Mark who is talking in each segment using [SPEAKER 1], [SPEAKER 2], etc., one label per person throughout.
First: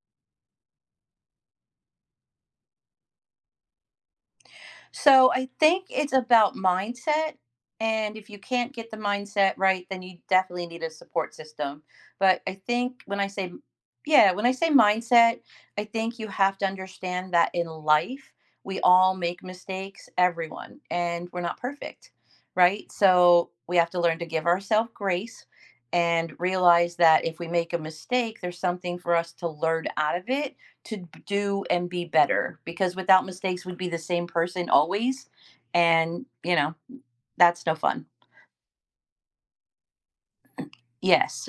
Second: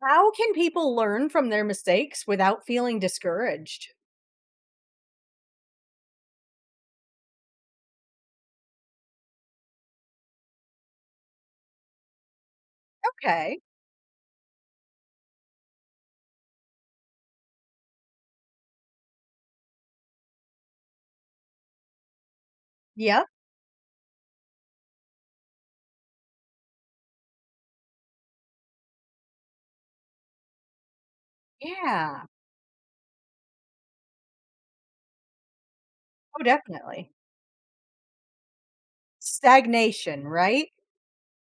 [SPEAKER 1] How can people learn from their mistakes without feeling discouraged?
[SPEAKER 2] So I think it's about mindset. And if you can't get the mindset right, then you definitely need a support system. But I think
[SPEAKER 1] Okay.
[SPEAKER 2] yeah, when I say mindset, I think you have to understand that in life, we all make mistakes, everyone, and we're not perfect, right?
[SPEAKER 1] Yep.
[SPEAKER 2] So we have to learn to give ourselves grace and realize that if we make a mistake, there's something for us to learn out of it to do and be
[SPEAKER 1] Yeah.
[SPEAKER 2] better, because without mistakes we'd be the same person always, and
[SPEAKER 1] Oh, definitely.
[SPEAKER 2] that's no fun.
[SPEAKER 1] Stagnation, right?
[SPEAKER 2] Yes.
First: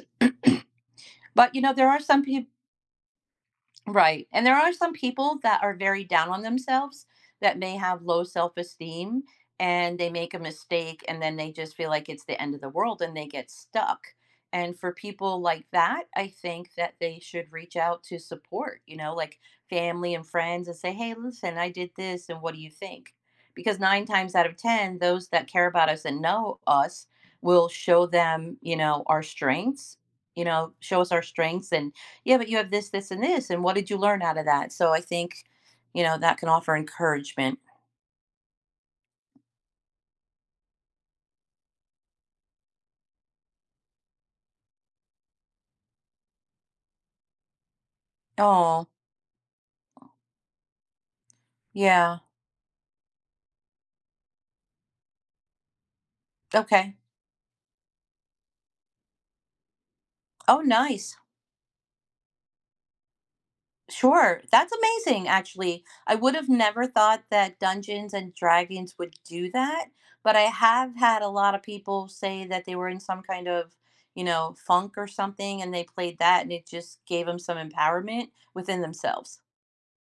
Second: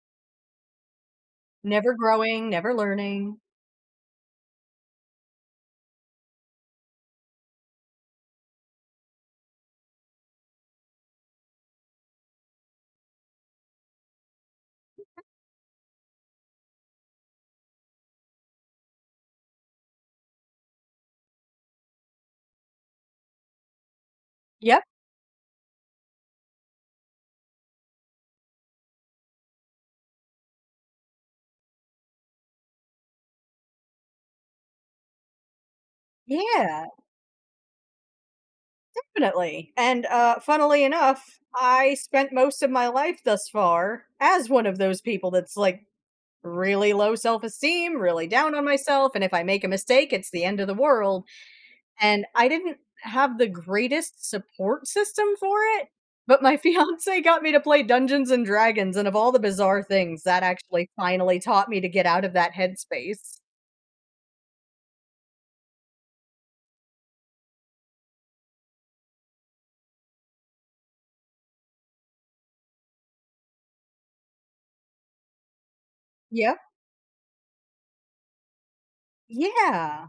[SPEAKER 2] But there
[SPEAKER 1] Never
[SPEAKER 2] are some peop—
[SPEAKER 1] growing, never learning.
[SPEAKER 2] Right. And there are some people that are very down on themselves, that may have low self esteem, and they make a mistake and then they just feel like it's the end of the world and they get stuck. And for people like that, I think that they should reach out to support, like family and friends, and say, hey, listen, I did this and what do you think? Because nine times out of
[SPEAKER 1] Yep.
[SPEAKER 2] 10, those that care about us and know us will show them, our strengths, show us our strengths, and yeah, but you have this, this, and this, and what did you learn out of that? So I think, that can offer
[SPEAKER 1] Yeah,
[SPEAKER 2] encouragement.
[SPEAKER 1] definitely. And Funnily enough, I spent most of my life thus far as one of those people that's like really low self esteem, really down on
[SPEAKER 2] Oh,
[SPEAKER 1] myself. And if I make a mistake, it's the end of the world.
[SPEAKER 2] yeah.
[SPEAKER 1] And I didn't have the greatest support system for it, but my
[SPEAKER 2] Okay.
[SPEAKER 1] fiancé got me to play Dungeons & and Dragons, and of all the bizarre things, that
[SPEAKER 2] Oh,
[SPEAKER 1] actually
[SPEAKER 2] nice.
[SPEAKER 1] finally taught me to get out of that headspace.
[SPEAKER 2] Sure. That's amazing, actually. I would have never thought that Dungeons and Dragons would do that, but I have had a lot of people say that they were in some kind of, funk or something, and they played that, and
[SPEAKER 1] Yep.
[SPEAKER 2] it just gave them some empowerment within themselves.
[SPEAKER 1] Yeah.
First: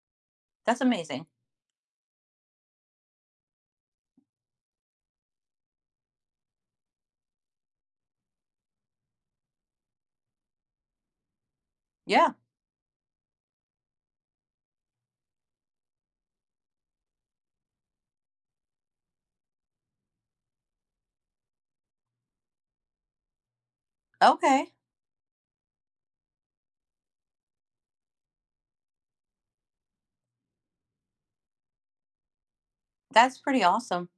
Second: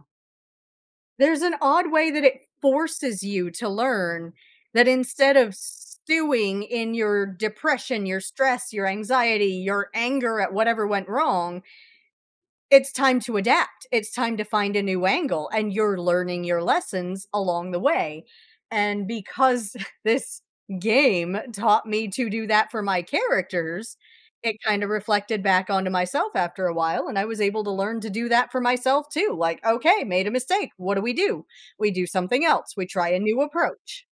[SPEAKER 2] That's amazing.
[SPEAKER 1] There's an odd way that it forces you to learn that instead of stewing in your depression, your stress, your anxiety, your anger at whatever went wrong,
[SPEAKER 2] Yeah.
[SPEAKER 1] it's time to adapt. It's time to find a new angle, and you're learning your lessons along the way. And because this game taught me to do that for my characters, it
[SPEAKER 2] Okay.
[SPEAKER 1] kind of reflected back onto myself after a while, and I was able to learn to do that for myself too. Like, okay, made a mistake. What do we do? We do something else, we try a
[SPEAKER 2] That's
[SPEAKER 1] new
[SPEAKER 2] pretty
[SPEAKER 1] approach.
[SPEAKER 2] awesome.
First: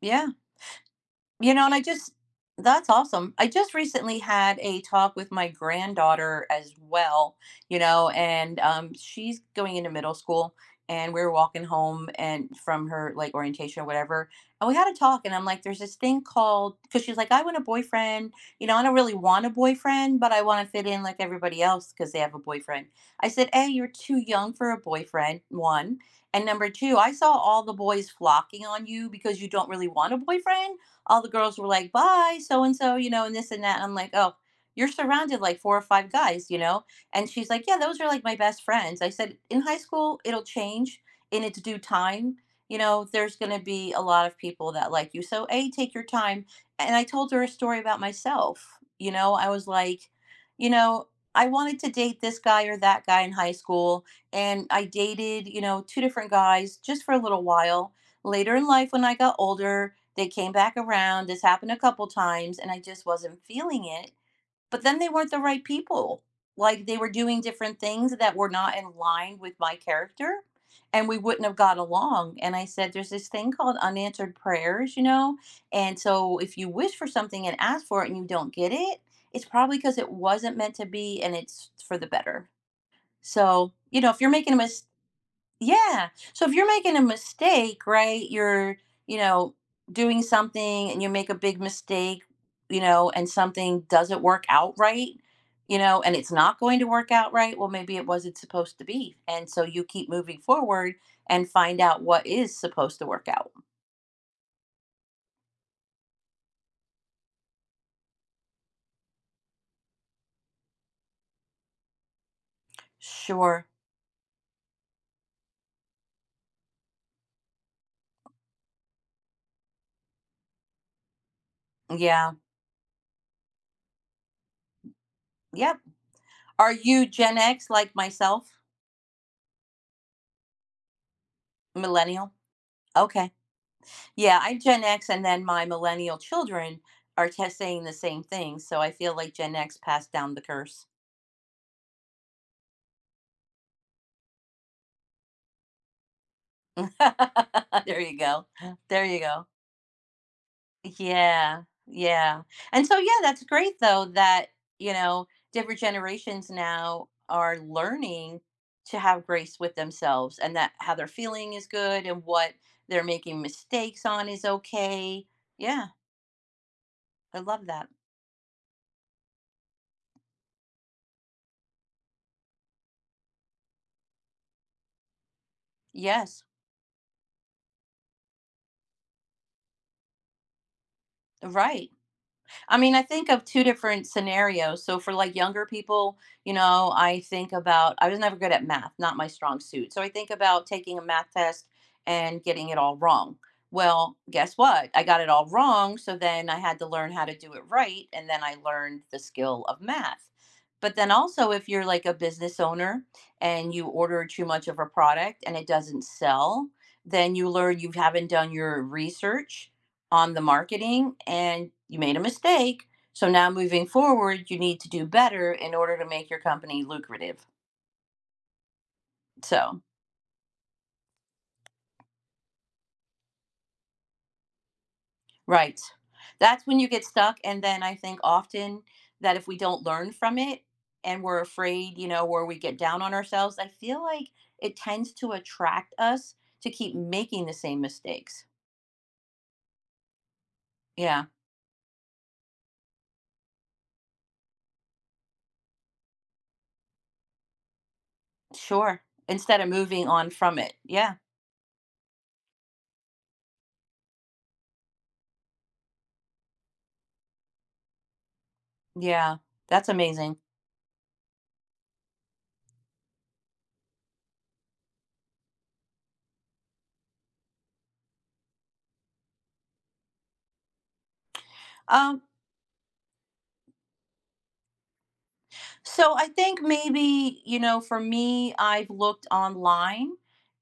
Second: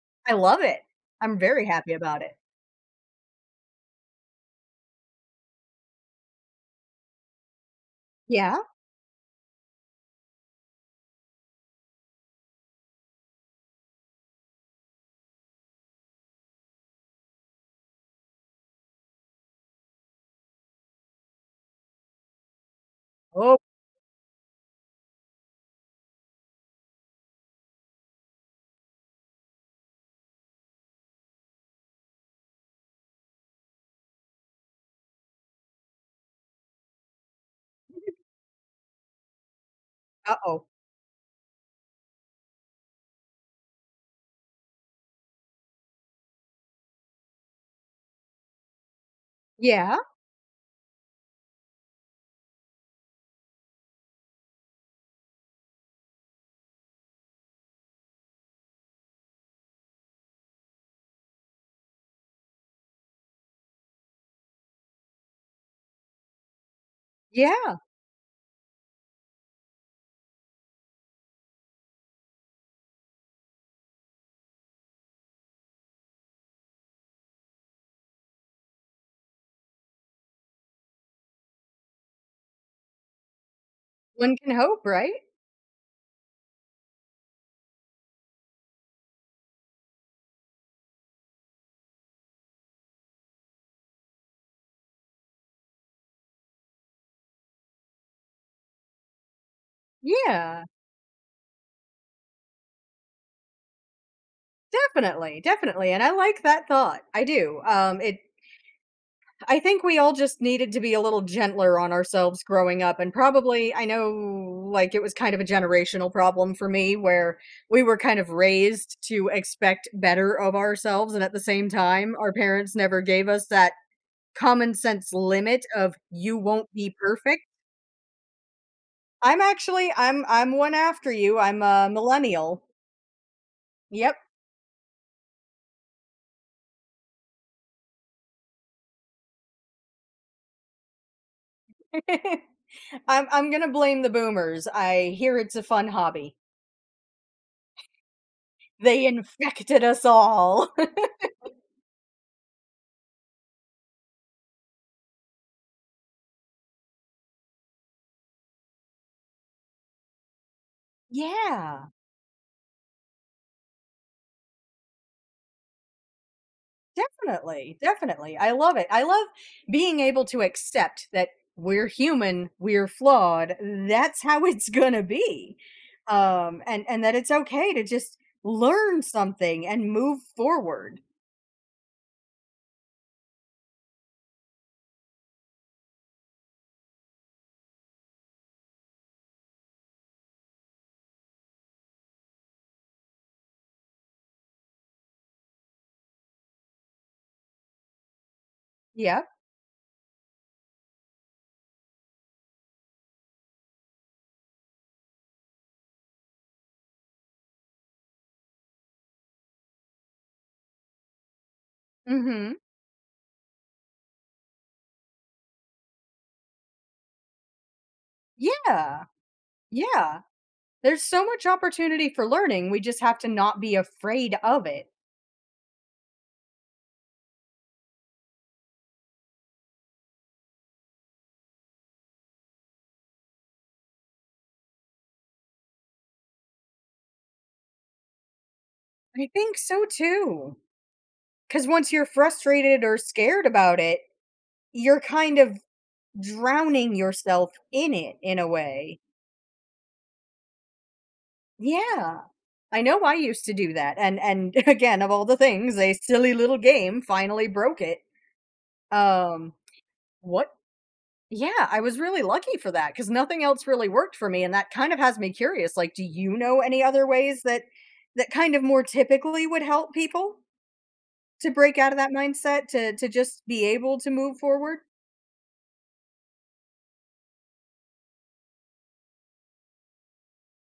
[SPEAKER 2] Yeah.
[SPEAKER 1] I love it. I'm
[SPEAKER 2] You know,
[SPEAKER 1] very
[SPEAKER 2] and I
[SPEAKER 1] happy
[SPEAKER 2] just
[SPEAKER 1] about it.
[SPEAKER 2] That's awesome. I just recently had a talk with my granddaughter as well,
[SPEAKER 1] Yeah.
[SPEAKER 2] and she's going into middle school, and we were walking home and from her, like, orientation or whatever. And we had a talk and I'm like, there's this thing called, because she's like, I want a boyfriend. I don't really want a boyfriend, but I want to fit in like everybody else because they have a boyfriend. I said,
[SPEAKER 1] Oh,
[SPEAKER 2] hey, you're too young for a boyfriend, one. And number two, I saw all the boys flocking on you. Because you don't really want a boyfriend, all the girls were like, bye, so and so, and this and that. And I'm like, oh, you're surrounded like four or five guys, you know? And she's like, yeah, those are like my best friends. I said, in high school,
[SPEAKER 1] uh
[SPEAKER 2] it'll
[SPEAKER 1] oh.
[SPEAKER 2] change in its due time. There's going to be a lot of people that like you. So, A, take your time. And I told her a story about myself. I was
[SPEAKER 1] Yeah.
[SPEAKER 2] like, you know, I wanted to date this guy or that guy in high school. And I dated, two different guys just for a little while. Later in life, when I got older, they came back around. This happened a couple times and I just wasn't feeling it. But then they weren't the right people. Like, they were doing
[SPEAKER 1] Yeah.
[SPEAKER 2] different things that were not in line with my character and we wouldn't have got along. And I said, there's this thing called unanswered prayers, you know? And so if you wish for something and ask for it and you don't get it, it's probably because it wasn't meant to be and it's for the better. So, you know, if you're
[SPEAKER 1] One
[SPEAKER 2] making
[SPEAKER 1] can
[SPEAKER 2] a mis-
[SPEAKER 1] hope, right?
[SPEAKER 2] Yeah. So if you're making a mistake, right? You're, you know, doing something and you make a big mistake, and something doesn't work out right, and it's not going to work out right, well, maybe it wasn't supposed to be. And so you keep moving
[SPEAKER 1] Yeah.
[SPEAKER 2] forward and find out what is supposed to work out.
[SPEAKER 1] Definitely, definitely, and I like that thought. I do. It, I think we all just needed to be a little gentler on ourselves growing up, and
[SPEAKER 2] Sure.
[SPEAKER 1] probably I know like it was kind of a generational problem for me where we were kind of raised to expect better of ourselves, and at the same time our
[SPEAKER 2] Yeah.
[SPEAKER 1] parents never gave us that common sense limit
[SPEAKER 2] Yep.
[SPEAKER 1] of you won't
[SPEAKER 2] Are
[SPEAKER 1] be
[SPEAKER 2] you Gen
[SPEAKER 1] perfect.
[SPEAKER 2] X like myself?
[SPEAKER 1] I'm actually I'm one after you. I'm a
[SPEAKER 2] Millennial?
[SPEAKER 1] millennial.
[SPEAKER 2] Okay.
[SPEAKER 1] Yep.
[SPEAKER 2] Yeah, I'm Gen X, and then my millennial children are just saying the same thing. So I feel like Gen X passed down the curse.
[SPEAKER 1] I'm going to blame the boomers. I hear it's a fun hobby.
[SPEAKER 2] There you go. There
[SPEAKER 1] They
[SPEAKER 2] you go.
[SPEAKER 1] infected us all.
[SPEAKER 2] Yeah, yeah. And so, yeah, that's great, though, that, different generations now are learning to have grace with themselves, and that how they're feeling is
[SPEAKER 1] Yeah.
[SPEAKER 2] good and what they're making mistakes on is okay. Yeah, I love
[SPEAKER 1] Definitely,
[SPEAKER 2] that.
[SPEAKER 1] definitely. I love it. I love being able to accept that we're human, we're flawed. That's how it's gonna be.
[SPEAKER 2] Yes,
[SPEAKER 1] And that it's okay to just learn something and move forward.
[SPEAKER 2] right. I mean, I think of two different scenarios. So for like younger people, I think about, I was never good at math, not my strong suit. So I think about taking a math test and getting it all wrong. Well, guess what? I got it all wrong, so then I had to learn how to do it right and then I learned the
[SPEAKER 1] Yeah.
[SPEAKER 2] skill of math. But then also, if you're like a business owner and you order too much of a product and it doesn't sell, then you learn you haven't done your research on the marketing and you made a
[SPEAKER 1] Mhm.
[SPEAKER 2] mistake. So now, moving forward, you need to do better in order to make your company lucrative.
[SPEAKER 1] Yeah.
[SPEAKER 2] So,
[SPEAKER 1] Yeah. There's so much opportunity for learning. We just have to not be afraid of it.
[SPEAKER 2] right. That's when you get stuck. And then I think often that if we don't learn from it and we're afraid, where we get down on ourselves, I feel like it tends to attract us to keep making the same mistakes.
[SPEAKER 1] I think so too.
[SPEAKER 2] Yeah,
[SPEAKER 1] Because once you're frustrated or scared about it, you're kind of drowning yourself in it in a way.
[SPEAKER 2] sure. Instead of moving on from it. Yeah.
[SPEAKER 1] Yeah. I know I used to do that. And again, of all the things, a silly little game finally broke it.
[SPEAKER 2] Yeah.
[SPEAKER 1] Um
[SPEAKER 2] That's amazing.
[SPEAKER 1] what yeah, I was really lucky for that, cuz nothing else really worked for me, and that kind of has me curious, like do you know any other ways that that kind of more typically would help people to break out of that
[SPEAKER 2] Um,
[SPEAKER 1] mindset to just be able to move forward?
[SPEAKER 2] So I think maybe, for me, I've looked online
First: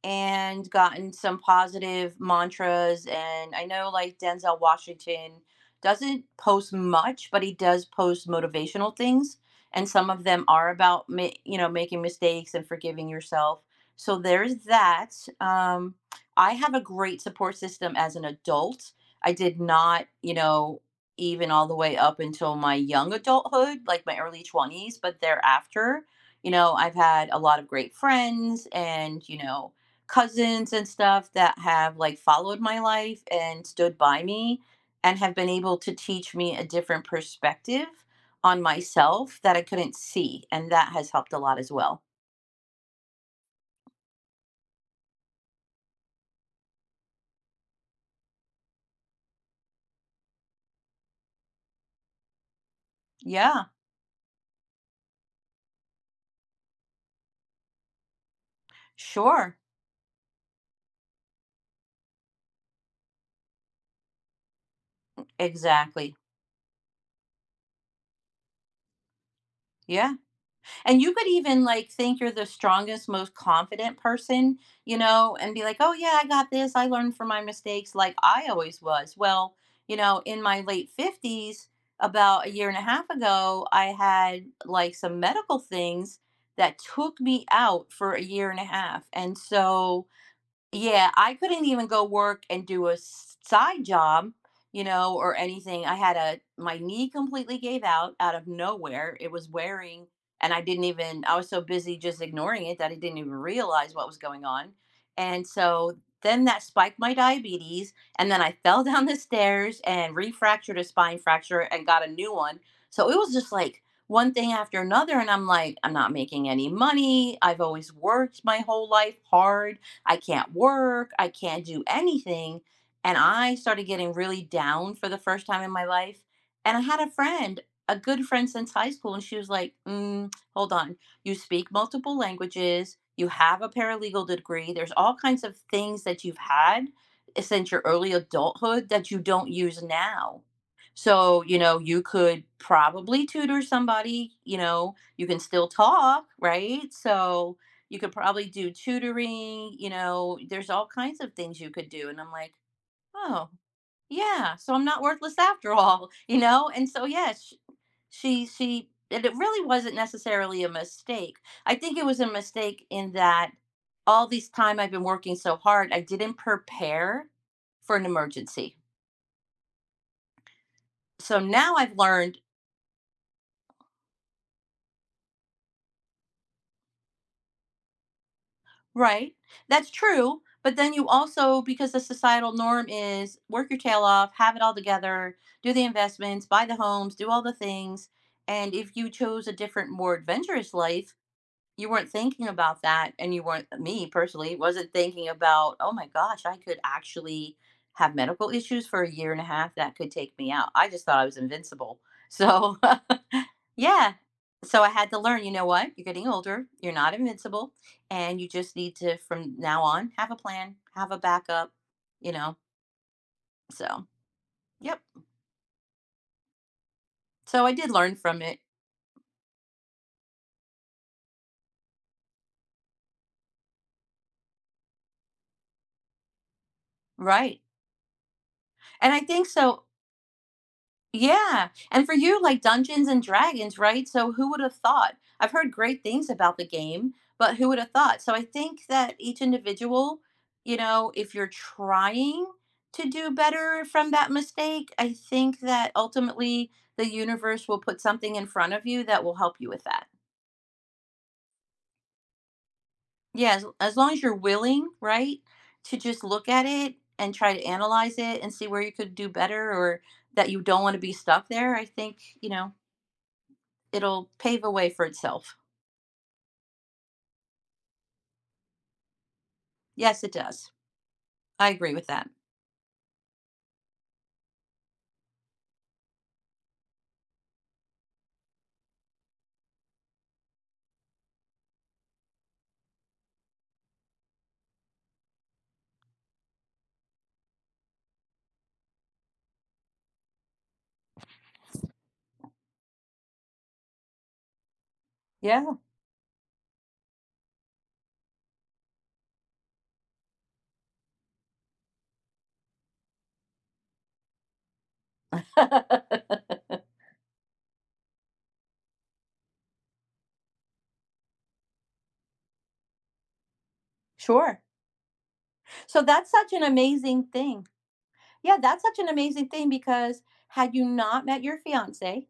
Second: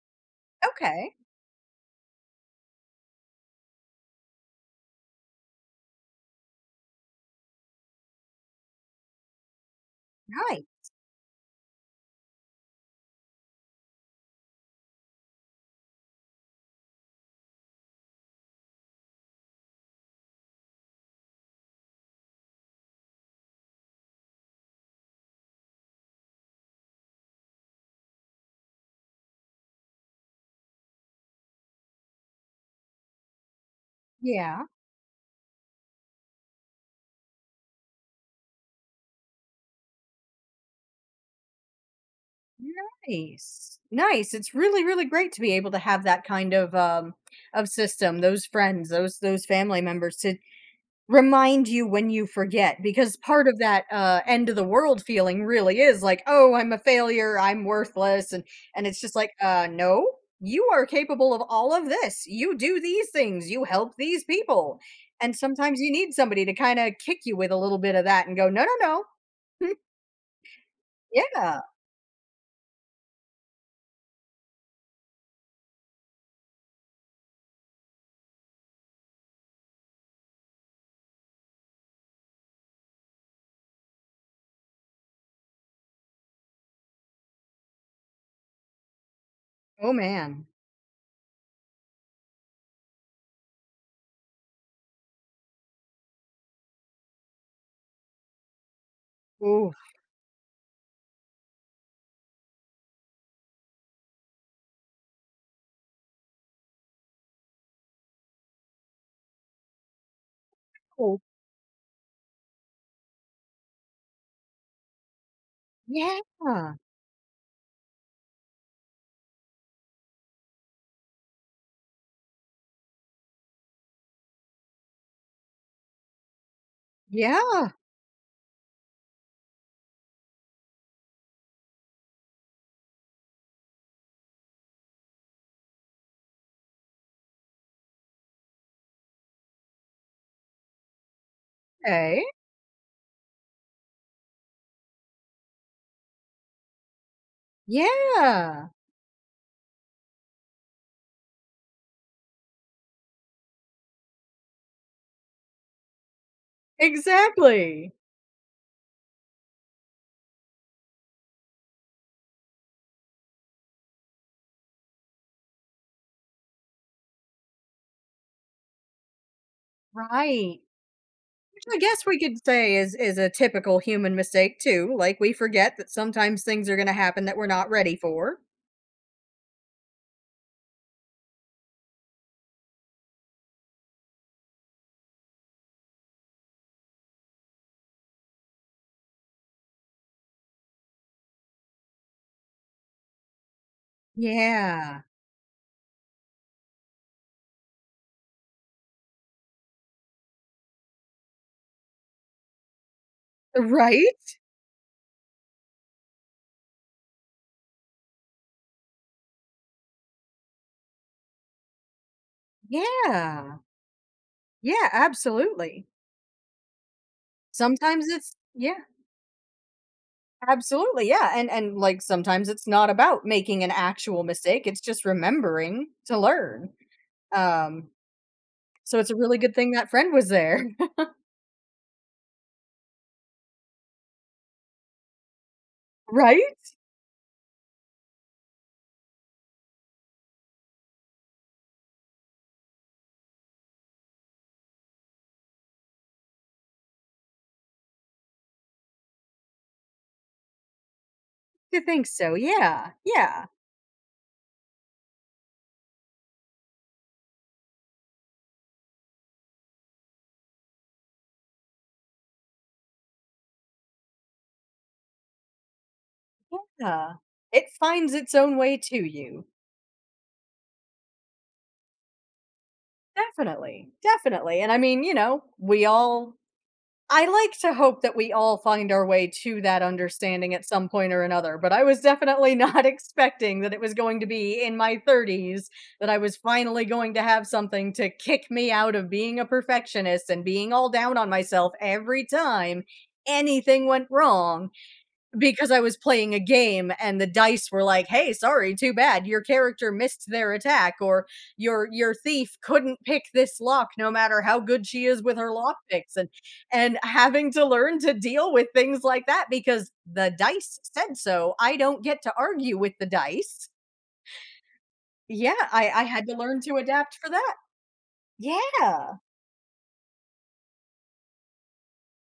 [SPEAKER 2] and gotten
[SPEAKER 1] Okay.
[SPEAKER 2] some positive mantras. And I know, like, Denzel Washington doesn't post much, but he does post motivational things. And some of them
[SPEAKER 1] Right.
[SPEAKER 2] are about making mistakes and forgiving yourself. So there's that. Um, I have a great support system as an adult. I did not, even all the way up until my young adulthood, like my early 20s, but thereafter, I've had a lot of great friends and, cousins and stuff that have like followed my life and stood by me
[SPEAKER 1] Yeah.
[SPEAKER 2] and have been able to teach me a different perspective on myself that I couldn't see. And that has helped a lot as well.
[SPEAKER 1] Nice, nice. It's really, really great to be able to have that kind of system, those friends, those family members to remind you when you forget, because part of
[SPEAKER 2] Yeah,
[SPEAKER 1] that end of the world feeling really is like, "Oh, I'm a failure, I'm worthless." And it's just like,
[SPEAKER 2] sure.
[SPEAKER 1] No, you are capable of all of this. You do these things, you help these people." And sometimes you need
[SPEAKER 2] Exactly.
[SPEAKER 1] somebody to kind of kick you with a little bit of that and go, "No, no, no."
[SPEAKER 2] Yeah. And you could
[SPEAKER 1] Yeah.
[SPEAKER 2] even like think you're the strongest, most confident person, and be like, oh, yeah, I got this. I learned from my mistakes like I always was. Well, in my late 50s, about a year and a half ago, I had like some medical things that took me out for a year and a half. And
[SPEAKER 1] Oh
[SPEAKER 2] so,
[SPEAKER 1] man.
[SPEAKER 2] yeah, I couldn't even go work and do a side job, or anything. I had a My knee completely gave out out of nowhere. It was
[SPEAKER 1] Ooh.
[SPEAKER 2] wearing, and I didn't even, I was so busy just ignoring it that I didn't even realize what was going on. And so then that spiked my diabetes, and then I fell down the stairs and refractured a spine fracture and got a new one. So it was just like one thing after another, and I'm like, I'm not
[SPEAKER 1] Yeah.
[SPEAKER 2] making any money. I've always worked my whole life hard. I can't work, I can't do anything. And I started getting really down for the first time in my life. And I had a friend,
[SPEAKER 1] Yeah.
[SPEAKER 2] a good friend since high school, and she was like, mm, hold on, you speak multiple languages, you have a paralegal degree, there's all kinds of things that you've had since your early adulthood that you don't use now. So, you
[SPEAKER 1] Okay.
[SPEAKER 2] could probably tutor somebody, you can still talk, right? So, you could probably
[SPEAKER 1] Yeah.
[SPEAKER 2] do tutoring, there's all kinds of things you could do." And I'm like, "Oh, yeah, so I'm not worthless after all," you know? And so, yeah, sh
[SPEAKER 1] Exactly.
[SPEAKER 2] she she and it really wasn't necessarily a mistake. I think it was a mistake in that all this time I've been working so hard, I didn't prepare for an emergency.
[SPEAKER 1] Right.
[SPEAKER 2] So
[SPEAKER 1] Which
[SPEAKER 2] now
[SPEAKER 1] I
[SPEAKER 2] I've
[SPEAKER 1] guess we
[SPEAKER 2] learned.
[SPEAKER 1] could say is a typical human mistake too. Like we forget that sometimes things are gonna happen that we're not ready for.
[SPEAKER 2] Right. That's true. But then you also, because the societal norm is work your tail off, have it all together, do the investments, buy the homes, do all the things. And if you chose a different, more adventurous life, you weren't thinking about that. And you weren't, me personally, wasn't
[SPEAKER 1] Yeah.
[SPEAKER 2] thinking about, oh my gosh, I could actually have medical issues for a year and a half that could take me out. I just thought I was invincible. So Yeah.
[SPEAKER 1] Right?
[SPEAKER 2] So I had to learn, you know what? You're getting older, you're not invincible, and you just need to, from now on, have a plan, have a backup, you know?
[SPEAKER 1] Yeah.
[SPEAKER 2] So,
[SPEAKER 1] Yeah,
[SPEAKER 2] yep.
[SPEAKER 1] absolutely.
[SPEAKER 2] So I did
[SPEAKER 1] Sometimes
[SPEAKER 2] learn
[SPEAKER 1] it's,
[SPEAKER 2] from it.
[SPEAKER 1] yeah, absolutely. Yeah. And like sometimes it's not about making an actual mistake. It's just remembering to learn.
[SPEAKER 2] Right.
[SPEAKER 1] Um, so it's
[SPEAKER 2] And
[SPEAKER 1] a
[SPEAKER 2] I
[SPEAKER 1] really
[SPEAKER 2] think
[SPEAKER 1] good thing
[SPEAKER 2] so.
[SPEAKER 1] that friend was there.
[SPEAKER 2] Yeah. And for you, like Dungeons and Dragons, right? So, who would have thought? I've heard great things
[SPEAKER 1] Right?
[SPEAKER 2] about the game, but who would have thought? So I think that each individual, if you're trying to do better from that mistake, I think that ultimately the universe will put something in front of you that will help you with that.
[SPEAKER 1] You think so, yeah, yeah,
[SPEAKER 2] Yeah, as long as you're willing, right, to just look at it and try to analyze it and see where you could do better, or that you don't want to be stuck there, I think, it'll pave a way for itself.
[SPEAKER 1] yeah. It finds its own way to you.
[SPEAKER 2] Yes, it does. I agree with that.
[SPEAKER 1] Definitely, definitely, and I mean, you know, we all, I like to hope that we all find our way to that understanding at some point or another, but I was definitely not expecting that it was going to be in my 30s that I was finally going to have something to kick me out of being a perfectionist and being all down on myself every time anything went wrong. Because
[SPEAKER 2] Yeah.
[SPEAKER 1] I was playing a game and the dice were like, "Hey, sorry, too bad. Your character missed their attack," or "Your thief couldn't pick this lock no matter how good she is with her lock picks," and having to learn to deal with things like that because the dice said so. I don't get to argue with the dice.
[SPEAKER 2] Sure.
[SPEAKER 1] Yeah, I
[SPEAKER 2] So
[SPEAKER 1] had
[SPEAKER 2] that's
[SPEAKER 1] to
[SPEAKER 2] such
[SPEAKER 1] learn
[SPEAKER 2] an
[SPEAKER 1] to adapt
[SPEAKER 2] amazing
[SPEAKER 1] for that.
[SPEAKER 2] thing. Yeah, that's such an
[SPEAKER 1] Yeah.
[SPEAKER 2] amazing thing, because had you not met your fiance,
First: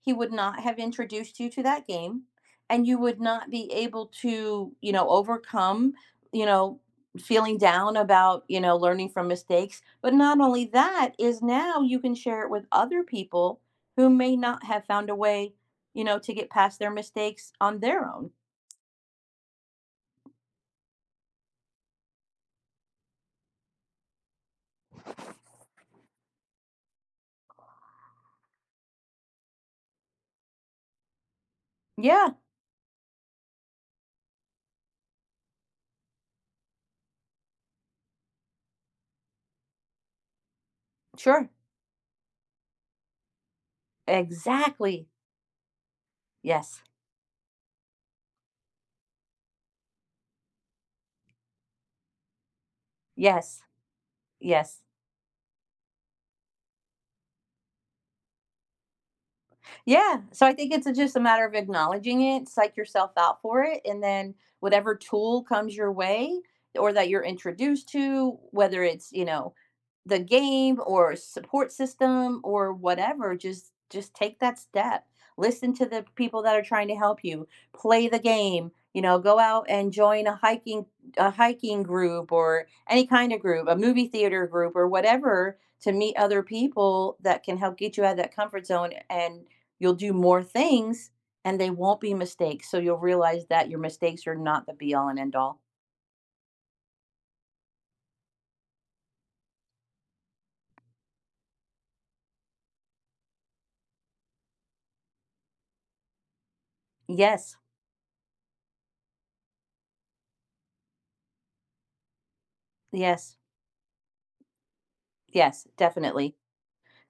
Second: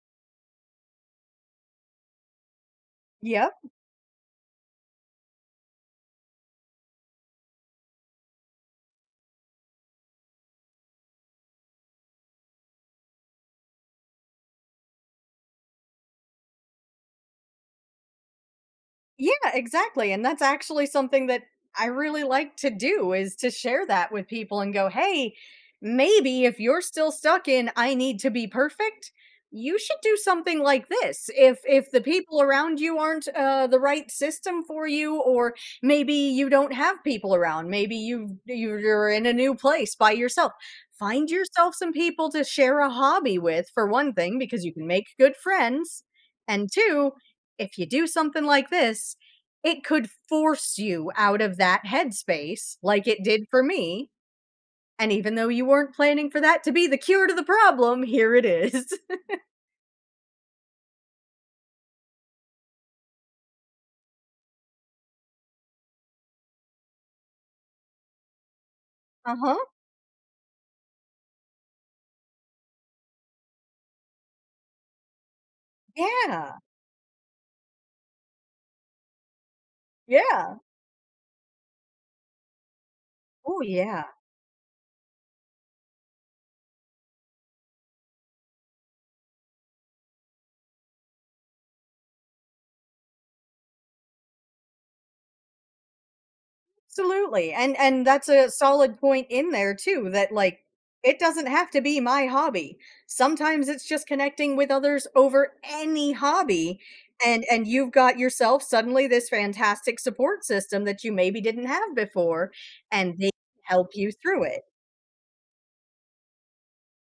[SPEAKER 2] he would not have introduced you to that game, and you would not
[SPEAKER 1] Yep.
[SPEAKER 2] be able to, overcome, you know, feeling down about, learning from mistakes. But not only that, is now you can share it with other people who may not have found a way, to get past their mistakes on their own.
[SPEAKER 1] Yeah, exactly, and that's actually something that I really like to do is to share that with people and go, "Hey, maybe if you're still stuck in 'I need to be perfect,' you should do something like this. If the
[SPEAKER 2] Yeah,
[SPEAKER 1] people around you aren't, the right system for you, or maybe you don't have people around, maybe you're in a new place by yourself, find
[SPEAKER 2] sure.
[SPEAKER 1] yourself some people to share a hobby with, for one thing, because you can
[SPEAKER 2] Exactly.
[SPEAKER 1] make good friends, and
[SPEAKER 2] Yes.
[SPEAKER 1] two if you do something like this, it could force you out of that headspace like it did for
[SPEAKER 2] Yes.
[SPEAKER 1] me.
[SPEAKER 2] Yes.
[SPEAKER 1] And even though you weren't planning for that to be the cure to the problem, here it is."
[SPEAKER 2] Yeah. So I think just a matter of acknowledging it, psych yourself out for it, and then whatever tool comes your way or that you're introduced to, whether it's,
[SPEAKER 1] Uh-huh.
[SPEAKER 2] the game or a support system or whatever, just take that step. Listen to the people that
[SPEAKER 1] Yeah.
[SPEAKER 2] are trying to help you. Play the game. Go out and join a
[SPEAKER 1] Yeah.
[SPEAKER 2] hiking a hiking group, or any kind of
[SPEAKER 1] Oh,
[SPEAKER 2] group, a
[SPEAKER 1] yeah.
[SPEAKER 2] movie theater group or whatever, to meet other people that can help get you out of that comfort zone, and you'll do more things and they won't be mistakes. So you'll realize that your mistakes are not the be all and end all.
[SPEAKER 1] Absolutely. And that's a solid point in there too, that like it doesn't have to be my hobby. Sometimes it's just connecting with others over any hobby,
[SPEAKER 2] Yes,
[SPEAKER 1] and you've got yourself suddenly this fantastic support system that you maybe didn't have before, and they
[SPEAKER 2] yes,
[SPEAKER 1] help you through it.
[SPEAKER 2] yes, definitely.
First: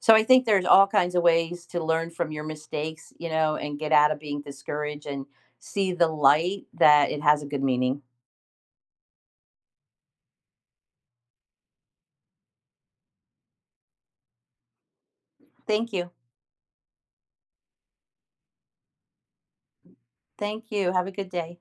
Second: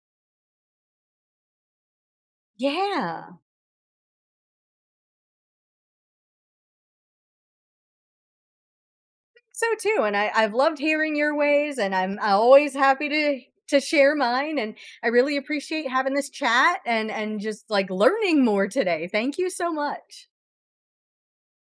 [SPEAKER 2] So I think there's all kinds of ways to learn from your mistakes,
[SPEAKER 1] Yeah.
[SPEAKER 2] and get out of being discouraged and see the light that it has a good meaning.
[SPEAKER 1] So too, and I I've loved hearing your ways, and I'm always happy to share mine, and I really appreciate
[SPEAKER 2] Thank you.
[SPEAKER 1] having this chat and just like learning more today. Thank you so much.
[SPEAKER 2] Thank you. Have a good day.